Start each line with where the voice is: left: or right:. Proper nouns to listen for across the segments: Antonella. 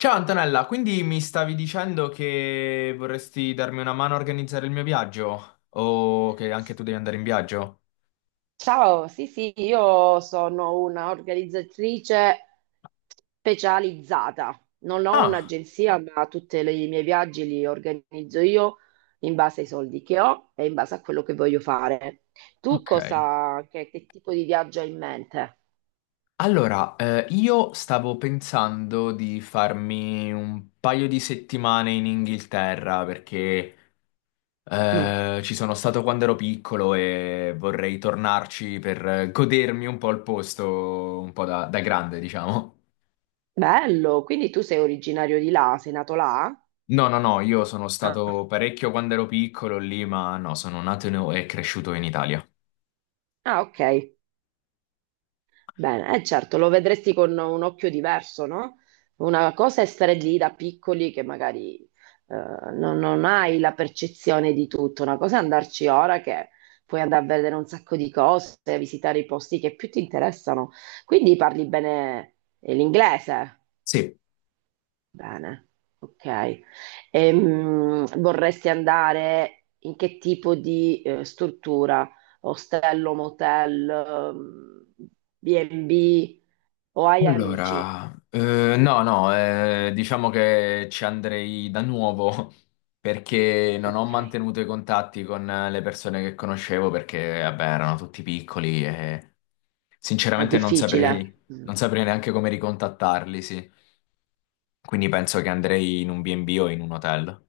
left: Ciao Antonella, quindi mi stavi dicendo che vorresti darmi una mano a organizzare il mio viaggio? O che anche tu devi andare in viaggio?
right: Ciao, sì, sì, io sono una organizzatrice specializzata. Non ho
left: Ah,
right: un'agenzia, ma tutti i miei viaggi li organizzo io in base ai soldi che ho e in base a quello che voglio fare. Tu
left: ok.
right: cosa, che tipo di viaggio hai in mente?
left: Allora, io stavo pensando di farmi un paio di settimane in Inghilterra perché
right: Mm,
left: ci sono stato quando ero piccolo e vorrei tornarci per godermi un po' il posto, un po' da grande, diciamo.
right: Bello, quindi tu sei originario di là, sei nato là?
left: No, no, no, io sono
right: Ah,
left: stato parecchio quando ero piccolo lì, ma no, sono nato e cresciuto in Italia.
right: ah, ok. Bene, certo, lo vedresti con un occhio diverso, no? Una cosa è stare lì da piccoli che magari eh, non hai la percezione di tutto, una cosa è andarci ora che puoi andare a vedere un sacco di cose, visitare i posti che più ti interessano. Quindi parli bene l'inglese?
left: Sì,
right: Bene, ok. Vorresti andare in che tipo di struttura? Ostello, motel, B&B? O hai amici?
left: allora, no, no, diciamo che ci andrei da nuovo perché non ho
right: Ok,
left: mantenuto i contatti con le persone che conoscevo perché, vabbè, erano tutti piccoli e
right: è
left: sinceramente non
right: difficile.
left: saprei,
right: Mm.
left: non saprei neanche come ricontattarli, sì. Quindi penso che andrei in un B&B o in un hotel.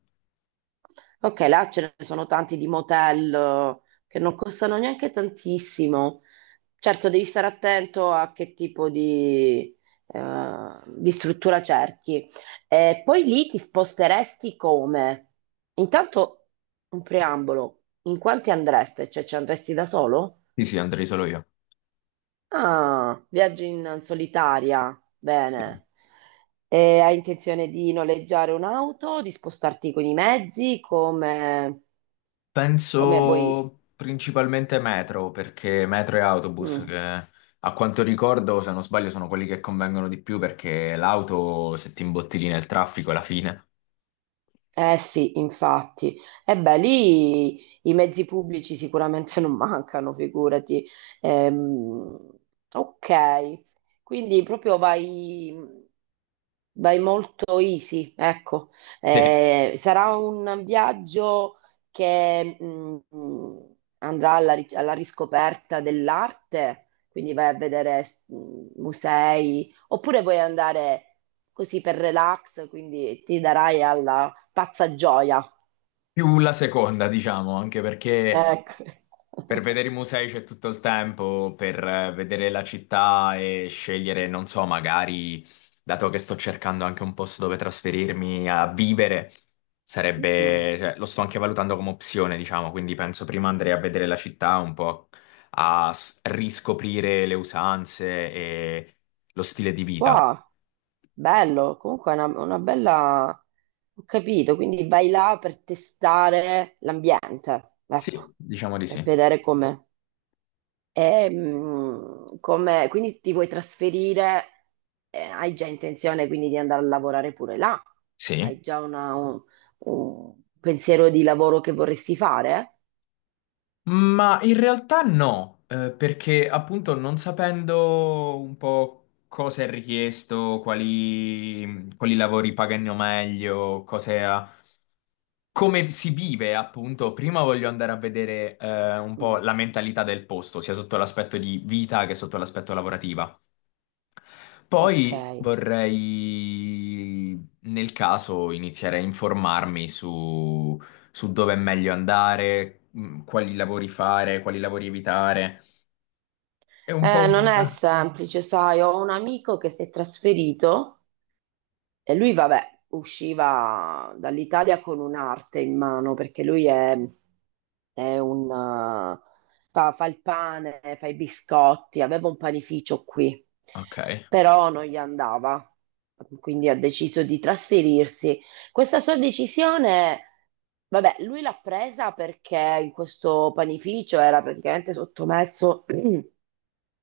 right: Ok, là ce ne sono tanti di motel che non costano neanche tantissimo. Certo, devi stare attento a che tipo di struttura cerchi. E poi lì ti sposteresti come? Intanto un preambolo, in quanti andreste? Cioè ci andresti da solo?
left: Sì, sì, andrei solo io.
right: Ah, viaggi in solitaria,
left: Sì.
right: bene. E hai intenzione di noleggiare un'auto, di spostarti con i mezzi, come vuoi?
left: Penso principalmente metro, perché metro e autobus,
right: Mm.
left: che a quanto ricordo, se non sbaglio, sono quelli che convengono di più, perché l'auto, se ti imbottigli nel traffico, è la fine.
right: Eh sì, infatti. E beh, lì i mezzi pubblici sicuramente non mancano, figurati. Ehm, ok, quindi proprio vai. Vai molto easy, ecco.
left: Sì.
right: Sarà un viaggio che andrà alla riscoperta dell'arte, quindi vai a vedere musei, oppure vuoi andare così per relax, quindi ti darai alla pazza gioia.
left: Più la seconda, diciamo, anche perché
right: Ecco.
left: per vedere i musei c'è tutto il tempo, per vedere la città e scegliere, non so, magari, dato che sto cercando anche un posto dove trasferirmi a vivere,
right: Mm.
left: sarebbe, cioè, lo sto anche valutando come opzione, diciamo, quindi penso prima andrei a vedere la città un po' riscoprire le usanze e lo stile di vita.
right: Wow, bello, comunque è una bella. Ho capito, quindi vai là per testare l'ambiente, ecco,
left: Sì, diciamo di
right: per
left: sì.
right: vedere com'è. E, quindi ti vuoi trasferire, hai già intenzione quindi di andare a lavorare pure là?
left: Sì.
right: Hai già un pensiero di lavoro che vorresti fare?
left: Ma in realtà no, perché appunto non sapendo un po' cosa è richiesto, quali lavori pagano meglio, come si vive appunto, prima voglio andare a vedere un po'
right: Mm,
left: la mentalità del posto, sia sotto l'aspetto di vita che sotto l'aspetto lavorativa.
right: ok.
left: Poi vorrei, nel caso, iniziare a informarmi su, su dove è meglio andare, quali lavori fare, quali lavori evitare. È un po'
right: Non
left: un...
right: è semplice, sai, ho un amico che si è trasferito. E lui, vabbè, usciva dall'Italia con un'arte in mano perché lui è fa il pane, fa i biscotti, aveva un panificio qui,
left: Ok,
right: però non gli andava, quindi ha deciso di trasferirsi. Questa sua decisione, vabbè, lui l'ha presa perché in questo panificio era praticamente sottomesso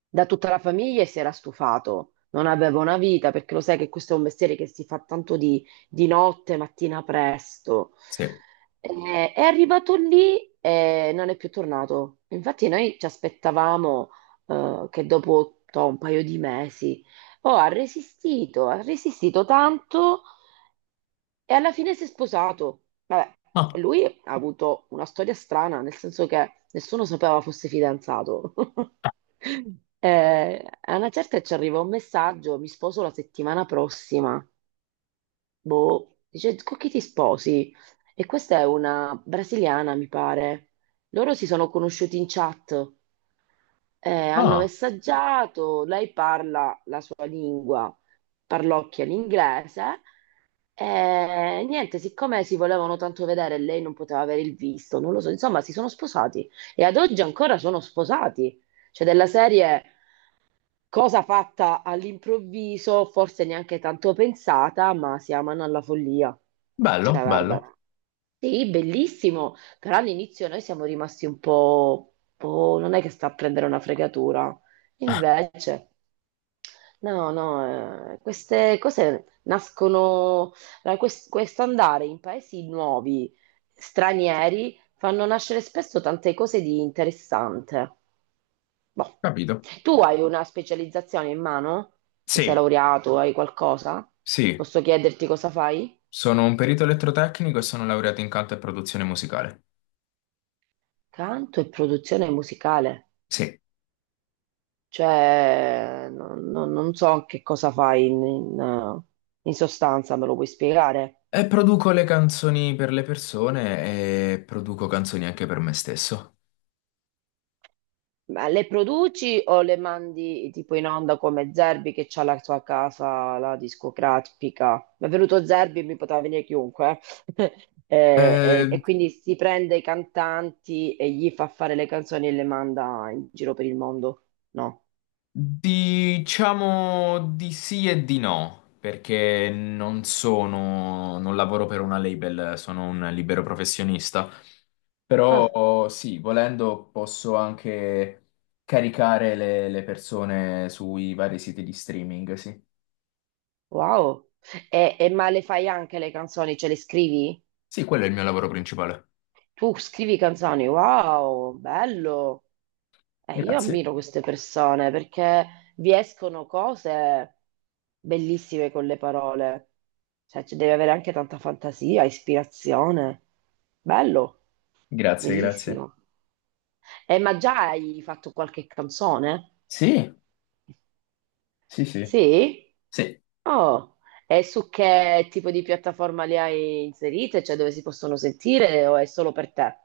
right: da tutta la famiglia e si era stufato. Non aveva una vita perché lo sai che questo è un mestiere che si fa tanto di notte, mattina presto.
left: sì.
right: È arrivato lì e non è più tornato. Infatti noi ci aspettavamo che dopo toh, un paio di mesi, oh, ha resistito tanto e alla fine si è sposato. Vabbè,
left: Ah,
right: lui ha avuto una storia strana, nel senso che nessuno sapeva fosse fidanzato. A una certa ci arriva un messaggio, mi sposo la settimana prossima. Boh, dice, con chi ti sposi? E questa è una brasiliana, mi pare. Loro si sono conosciuti in chat. Hanno
left: ah,
right: messaggiato, lei parla la sua lingua, parlocchia l'inglese. E niente, siccome si volevano tanto vedere e lei non poteva avere il visto, non lo so, insomma, si sono sposati e ad oggi ancora sono sposati. Cioè, della serie cosa fatta all'improvviso, forse neanche tanto pensata, ma si amano alla follia.
left: bello,
right: Cioè, guarda.
left: bello,
right: Sì, bellissimo, però all'inizio noi siamo rimasti un po', "Oh, non è che sta a prendere una fregatura. Invece, no, no, queste cose nascono, allora, questo andare in paesi nuovi, stranieri, fanno nascere spesso tante cose di interessante. Boh.
left: capito.
right: Tu hai una specializzazione in mano? Se sei
left: Sì,
right: laureato, hai qualcosa?
left: sì,
right: Posso chiederti cosa fai?
left: sono un perito elettrotecnico e sono laureato in canto e produzione musicale.
right: Canto e produzione musicale.
left: Sì,
right: Cioè, non so che cosa fai in, in sostanza, me lo puoi spiegare?
left: e produco le canzoni per le persone e produco canzoni anche per me stesso.
right: Ma le produci o le mandi tipo in onda come Zerbi che c'ha la sua casa, la discografica? Mi è venuto Zerbi, e mi poteva venire chiunque. eh. E, e-
left: Eh,
right: e quindi si prende i cantanti e gli fa fare le canzoni e le manda in giro per il mondo? No.
left: Diciamo di sì e di no, perché non lavoro per una label, sono un libero professionista.
right: Ah,
left: Però sì, volendo posso anche caricare le persone sui vari siti di streaming, sì.
right: wow. E ma le fai anche le canzoni, ce le scrivi?
left: Sì, quello è il mio lavoro principale.
right: Tu scrivi canzoni, wow, bello. Io
left: Grazie,
right: ammiro queste persone perché vi escono cose bellissime con le parole. Cioè, ci devi avere anche tanta fantasia, ispirazione. Bello,
left: grazie, grazie.
right: bellissimo. Ma già hai fatto qualche canzone?
left: Sì, sì, sì.
right: Sì?
left: Sì.
right: Oh, e su che tipo di piattaforma le hai inserite? Cioè, dove si possono sentire o è solo per te?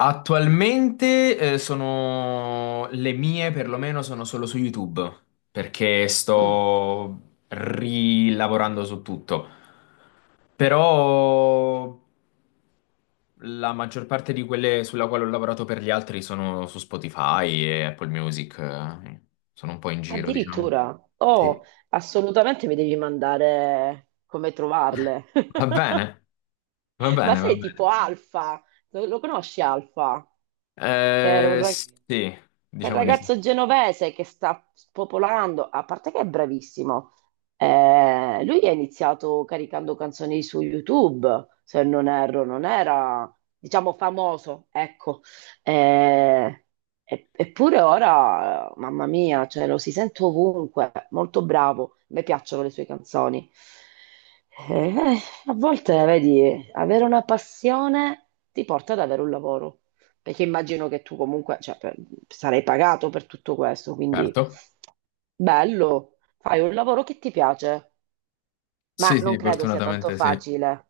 left: Attualmente sono le mie, perlomeno sono solo su YouTube, perché
right: Mm.
left: sto rilavorando su tutto. Però la maggior parte di quelle sulla quale ho lavorato per gli altri sono su Spotify e Apple Music, sono un po' in giro, diciamo.
right: Addirittura, oh,
left: Sì.
right: assolutamente mi devi mandare come trovarle.
left: Va bene, va
right: Ma
left: bene, va
right: sei
left: bene.
right: tipo Alfa, lo conosci Alfa? Che era un,
left: Eh
right: ra- Quindi,
left: sì,
right: quel
left: diciamo di sì,
right: ragazzo genovese che sta spopolando, a parte che è bravissimo. Lui ha iniziato caricando canzoni su YouTube, se non erro, non era, diciamo, famoso, ecco. Eh, Eppure ora, mamma mia, cioè, lo si sente ovunque, molto bravo, mi piacciono le sue canzoni. Eh, A volte, vedi, avere una passione ti porta ad avere un lavoro. Perché immagino che tu comunque, cioè, sarai pagato per tutto questo, quindi
left: certo.
right: bello, fai un lavoro che ti piace, ma
left: Sì,
right: non
left: sì,
right: credo sia tanto
left: fortunatamente sì.
right: facile,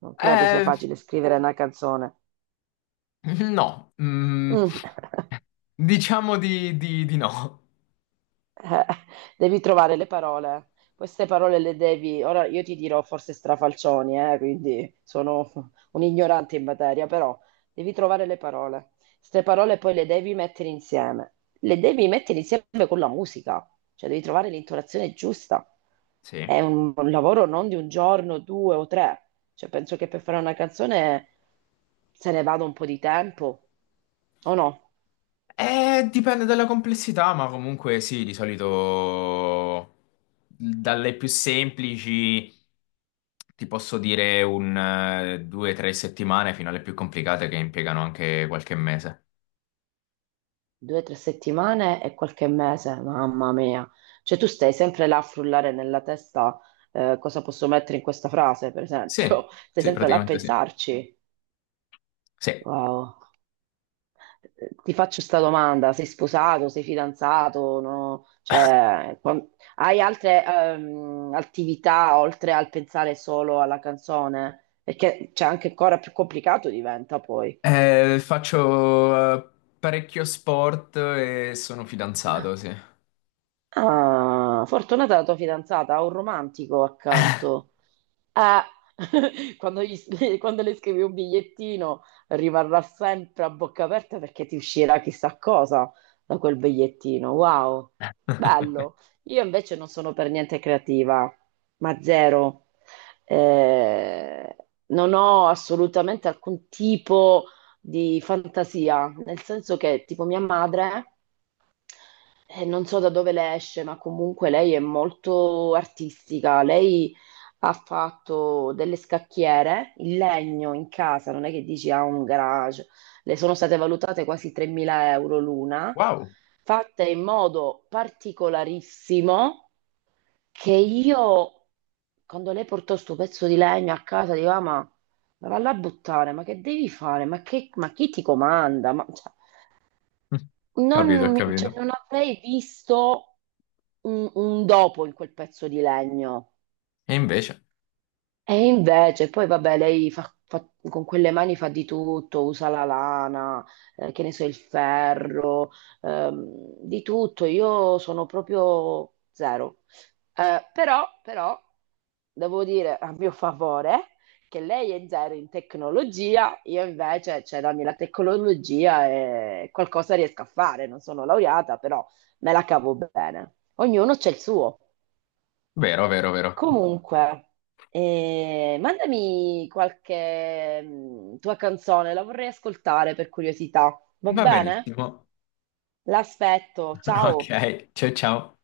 right: non credo sia
left: Eh,
right: facile scrivere una canzone.
left: no, mm,
right: Mm.
left: diciamo di no.
right: Eh, Devi trovare le parole. Queste parole le devi. Ora io ti dirò forse strafalcioni, quindi sono un ignorante in materia, però devi trovare le parole. Queste parole poi le devi mettere insieme. Le devi mettere insieme con la musica, cioè devi trovare l'intonazione giusta. È
left: Sì.
right: un lavoro non di un giorno, due o tre. Cioè, penso che per fare una canzone se ne vada un po' di tempo, o no?
left: Dipende dalla complessità, ma comunque sì, di solito dalle più semplici ti posso dire un 2 o 3 settimane fino alle più complicate che impiegano anche qualche mese.
right: Due o tre settimane e qualche mese, mamma mia. Cioè tu stai sempre là a frullare nella testa cosa posso mettere in questa frase, per
left: Sì,
right: esempio. Stai
left: sì,
right: sempre là a
left: praticamente sì.
right: pensarci.
left: Sì.
right: Wow. Ti faccio questa domanda, sei sposato, sei fidanzato, no? Cioè, hai altre attività oltre al pensare solo alla canzone? Perché c'è anche ancora più complicato diventa poi.
left: Faccio parecchio sport e sono fidanzato, sì.
right: Ah, fortunata la tua fidanzata, ha un romantico accanto. Quando le scrivi un bigliettino rimarrà sempre a bocca aperta perché ti uscirà chissà cosa da quel bigliettino. Wow, bello. Io invece non sono per niente creativa, ma zero. Eh, Non ho assolutamente alcun tipo di fantasia, nel senso che tipo mia madre non so da dove le esce, ma comunque lei è molto artistica. Lei ha fatto delle scacchiere in legno in casa, non è che dici ha un garage. Le sono state valutate quasi 3.000 euro l'una,
left: Wow.
right: fatte in modo particolarissimo che io, quando lei portò sto pezzo di legno a casa, dico, "Ah, ma valla a buttare, ma che devi fare? Ma, che- ma chi ti comanda? Ma, cioè,
left: Capito, ho
right: non, cioè,
left: capito.
right: non avrei visto un dopo in quel pezzo di legno.
left: E invece,
right: E invece, poi vabbè, lei con quelle mani fa di tutto, usa la lana, che ne so, il ferro, di tutto. Io sono proprio zero. Però, devo dire a mio favore che lei è zero in tecnologia, io invece, cioè, dammi la tecnologia e qualcosa riesco a fare. Non sono laureata, però me la cavo bene. Ognuno c'è il suo.
left: vero, vero, vero.
right: Comunque, mandami qualche tua canzone, la vorrei ascoltare per curiosità. Va
left: Va
right: bene?
left: benissimo.
right: L'aspetto,
left: Ok,
right: ciao!
left: ciao ciao.